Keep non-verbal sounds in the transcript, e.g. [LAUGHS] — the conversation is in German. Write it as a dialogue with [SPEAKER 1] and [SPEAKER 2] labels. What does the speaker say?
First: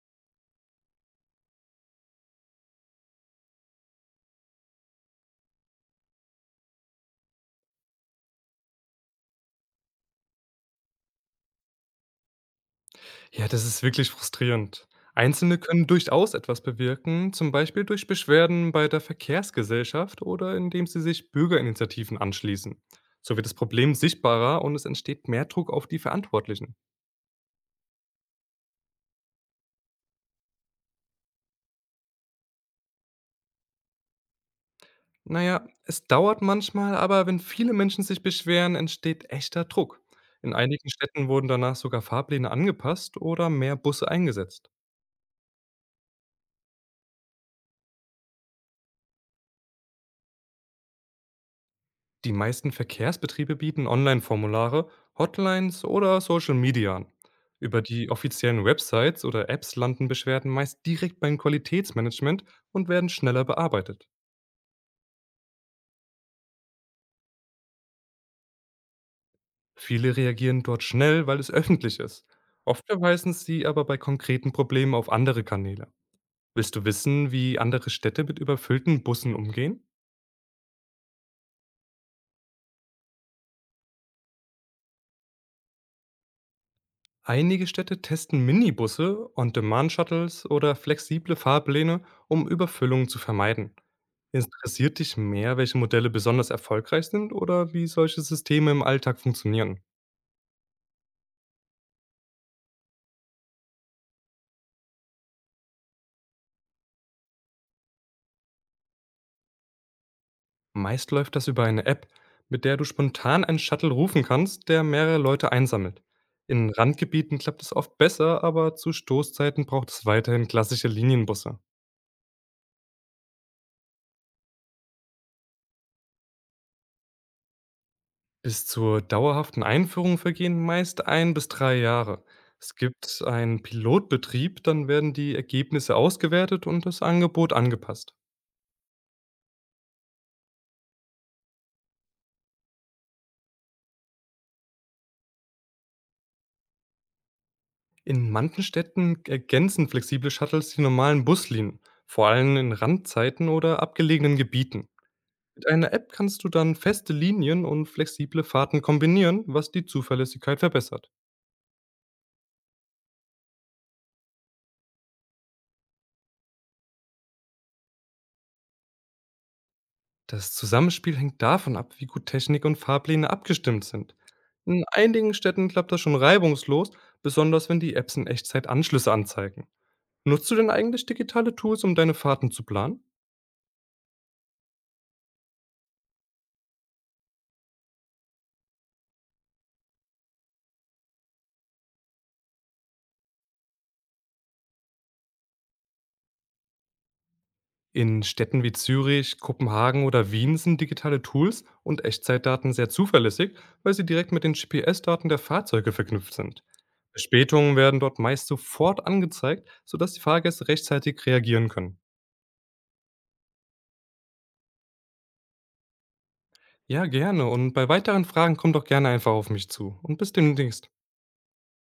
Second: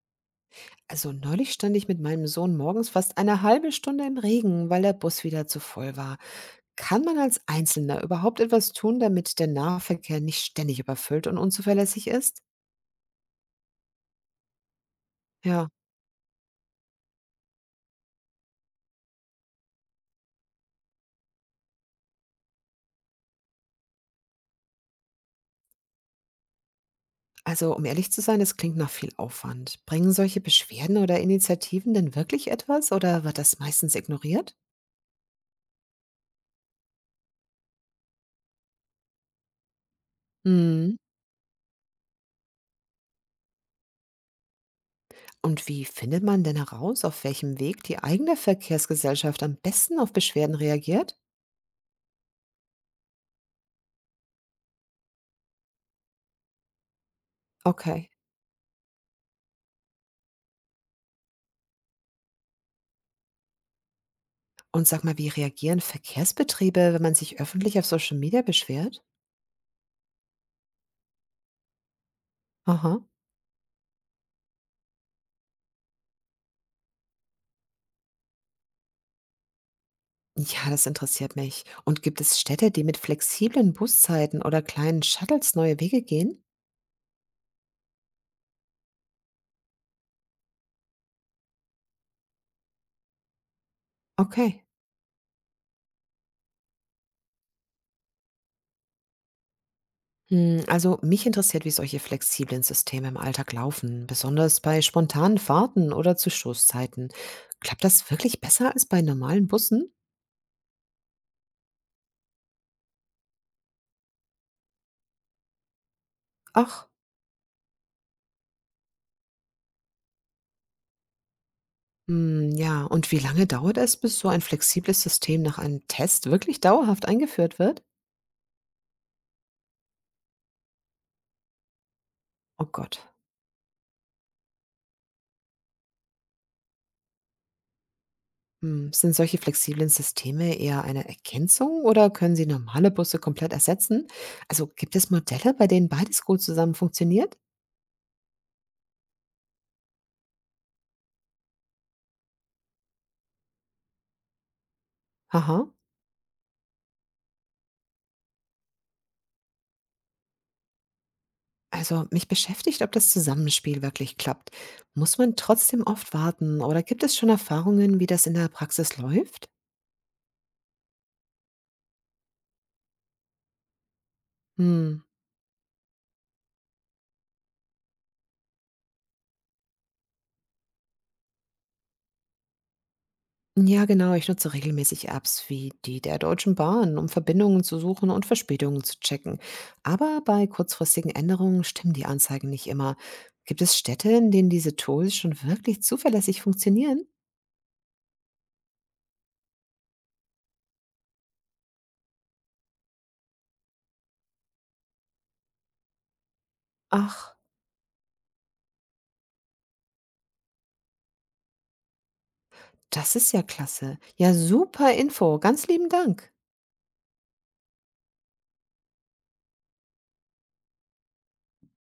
[SPEAKER 1] Also neulich stand ich mit meinem Sohn morgens fast eine halbe Stunde im Regen, weil der Bus wieder zu voll war. Kann man als Einzelner überhaupt etwas tun, damit der Nahverkehr nicht ständig überfüllt und unzuverlässig ist?
[SPEAKER 2] Ja, das ist wirklich frustrierend. Einzelne
[SPEAKER 1] Ja,
[SPEAKER 2] können durchaus etwas bewirken, zum Beispiel durch Beschwerden bei der Verkehrsgesellschaft oder indem sie sich Bürgerinitiativen anschließen. So wird das Problem sichtbarer und es entsteht mehr Druck auf die Verantwortlichen.
[SPEAKER 1] also um ehrlich zu sein, es klingt nach viel Aufwand. Bringen solche Beschwerden oder Initiativen denn wirklich etwas oder wird das meistens ignoriert?
[SPEAKER 2] Naja, es dauert manchmal, aber wenn viele Menschen sich beschweren, entsteht echter Druck. In einigen
[SPEAKER 1] Hm.
[SPEAKER 2] Städten wurden danach sogar Fahrpläne angepasst oder mehr Busse eingesetzt.
[SPEAKER 1] Und wie findet man denn heraus, auf welchem Weg die eigene Verkehrsgesellschaft am besten auf Beschwerden reagiert?
[SPEAKER 2] Die meisten Verkehrsbetriebe bieten Online-Formulare, Hotlines oder Social Media an. Über die
[SPEAKER 1] Okay.
[SPEAKER 2] offiziellen Websites oder Apps landen Beschwerden meist direkt beim Qualitätsmanagement und werden schneller bearbeitet.
[SPEAKER 1] Und sag mal, wie reagieren Verkehrsbetriebe, wenn man sich öffentlich auf Social Media beschwert?
[SPEAKER 2] Viele reagieren dort schnell, weil es [LAUGHS] öffentlich ist. Oft
[SPEAKER 1] Aha.
[SPEAKER 2] verweisen sie aber bei konkreten Problemen auf andere Kanäle. Willst du wissen, wie andere Städte mit überfüllten Bussen umgehen?
[SPEAKER 1] Ja, das interessiert mich. Und gibt es Städte, die mit flexiblen Buszeiten oder kleinen Shuttles neue Wege gehen?
[SPEAKER 2] Einige Städte testen Minibusse, On-Demand-Shuttles oder flexible Fahrpläne, um Überfüllungen zu vermeiden.
[SPEAKER 1] Okay.
[SPEAKER 2] Interessiert dich mehr, welche Modelle besonders erfolgreich sind oder wie solche Systeme im Alltag funktionieren?
[SPEAKER 1] Hm, also mich interessiert, wie solche flexiblen Systeme im Alltag laufen, besonders bei spontanen Fahrten oder zu Stoßzeiten. Klappt das wirklich besser als bei normalen Bussen?
[SPEAKER 2] Meist läuft das über eine App, mit der du spontan einen Shuttle rufen kannst, der mehrere Leute einsammelt. In
[SPEAKER 1] Ach,
[SPEAKER 2] Randgebieten klappt es oft besser, aber zu Stoßzeiten braucht es weiterhin klassische Linienbusse.
[SPEAKER 1] hm, ja. Und wie lange dauert es, bis so ein flexibles System nach einem Test wirklich dauerhaft eingeführt wird?
[SPEAKER 2] Bis zur dauerhaften Einführung vergehen meist ein bis 3 Jahre.
[SPEAKER 1] Oh
[SPEAKER 2] Es
[SPEAKER 1] Gott.
[SPEAKER 2] gibt einen Pilotbetrieb, dann werden die Ergebnisse ausgewertet und das Angebot angepasst.
[SPEAKER 1] Hm, sind solche flexiblen Systeme eher eine Ergänzung oder können sie normale Busse komplett ersetzen? Also gibt es Modelle, bei denen beides gut zusammen funktioniert?
[SPEAKER 2] In manchen Städten ergänzen flexible Shuttles die normalen Buslinien, vor allem in Randzeiten oder abgelegenen Gebieten. Mit
[SPEAKER 1] Aha.
[SPEAKER 2] einer App kannst du dann feste Linien und flexible Fahrten kombinieren, was die Zuverlässigkeit verbessert.
[SPEAKER 1] Also mich beschäftigt, ob das Zusammenspiel wirklich klappt. Muss man trotzdem oft warten oder gibt es schon Erfahrungen, wie das in der Praxis läuft?
[SPEAKER 2] Das Zusammenspiel hängt davon ab, wie gut Technik und Fahrpläne abgestimmt sind. In
[SPEAKER 1] Hm.
[SPEAKER 2] einigen Städten klappt das schon reibungslos, besonders wenn die Apps in Echtzeit Anschlüsse anzeigen. Nutzt du denn eigentlich digitale Tools, um deine Fahrten zu planen?
[SPEAKER 1] Ja, genau. Ich nutze regelmäßig Apps wie die der Deutschen Bahn, um Verbindungen zu suchen und Verspätungen zu checken. Aber bei kurzfristigen Änderungen stimmen die Anzeigen nicht immer. Gibt es Städte, in denen diese Tools schon wirklich zuverlässig funktionieren?
[SPEAKER 2] In Städten wie Zürich, Kopenhagen oder Wien sind digitale Tools und Echtzeitdaten sehr zuverlässig, weil sie direkt mit den GPS-Daten der Fahrzeuge verknüpft sind.
[SPEAKER 1] Ach,
[SPEAKER 2] Verspätungen werden dort meist sofort angezeigt, sodass die Fahrgäste rechtzeitig reagieren können.
[SPEAKER 1] das ist ja klasse. Ja, super Info. Ganz lieben Dank.
[SPEAKER 2] Ja, gerne. Und bei weiteren Fragen komm doch gerne einfach auf mich zu. Und bis demnächst.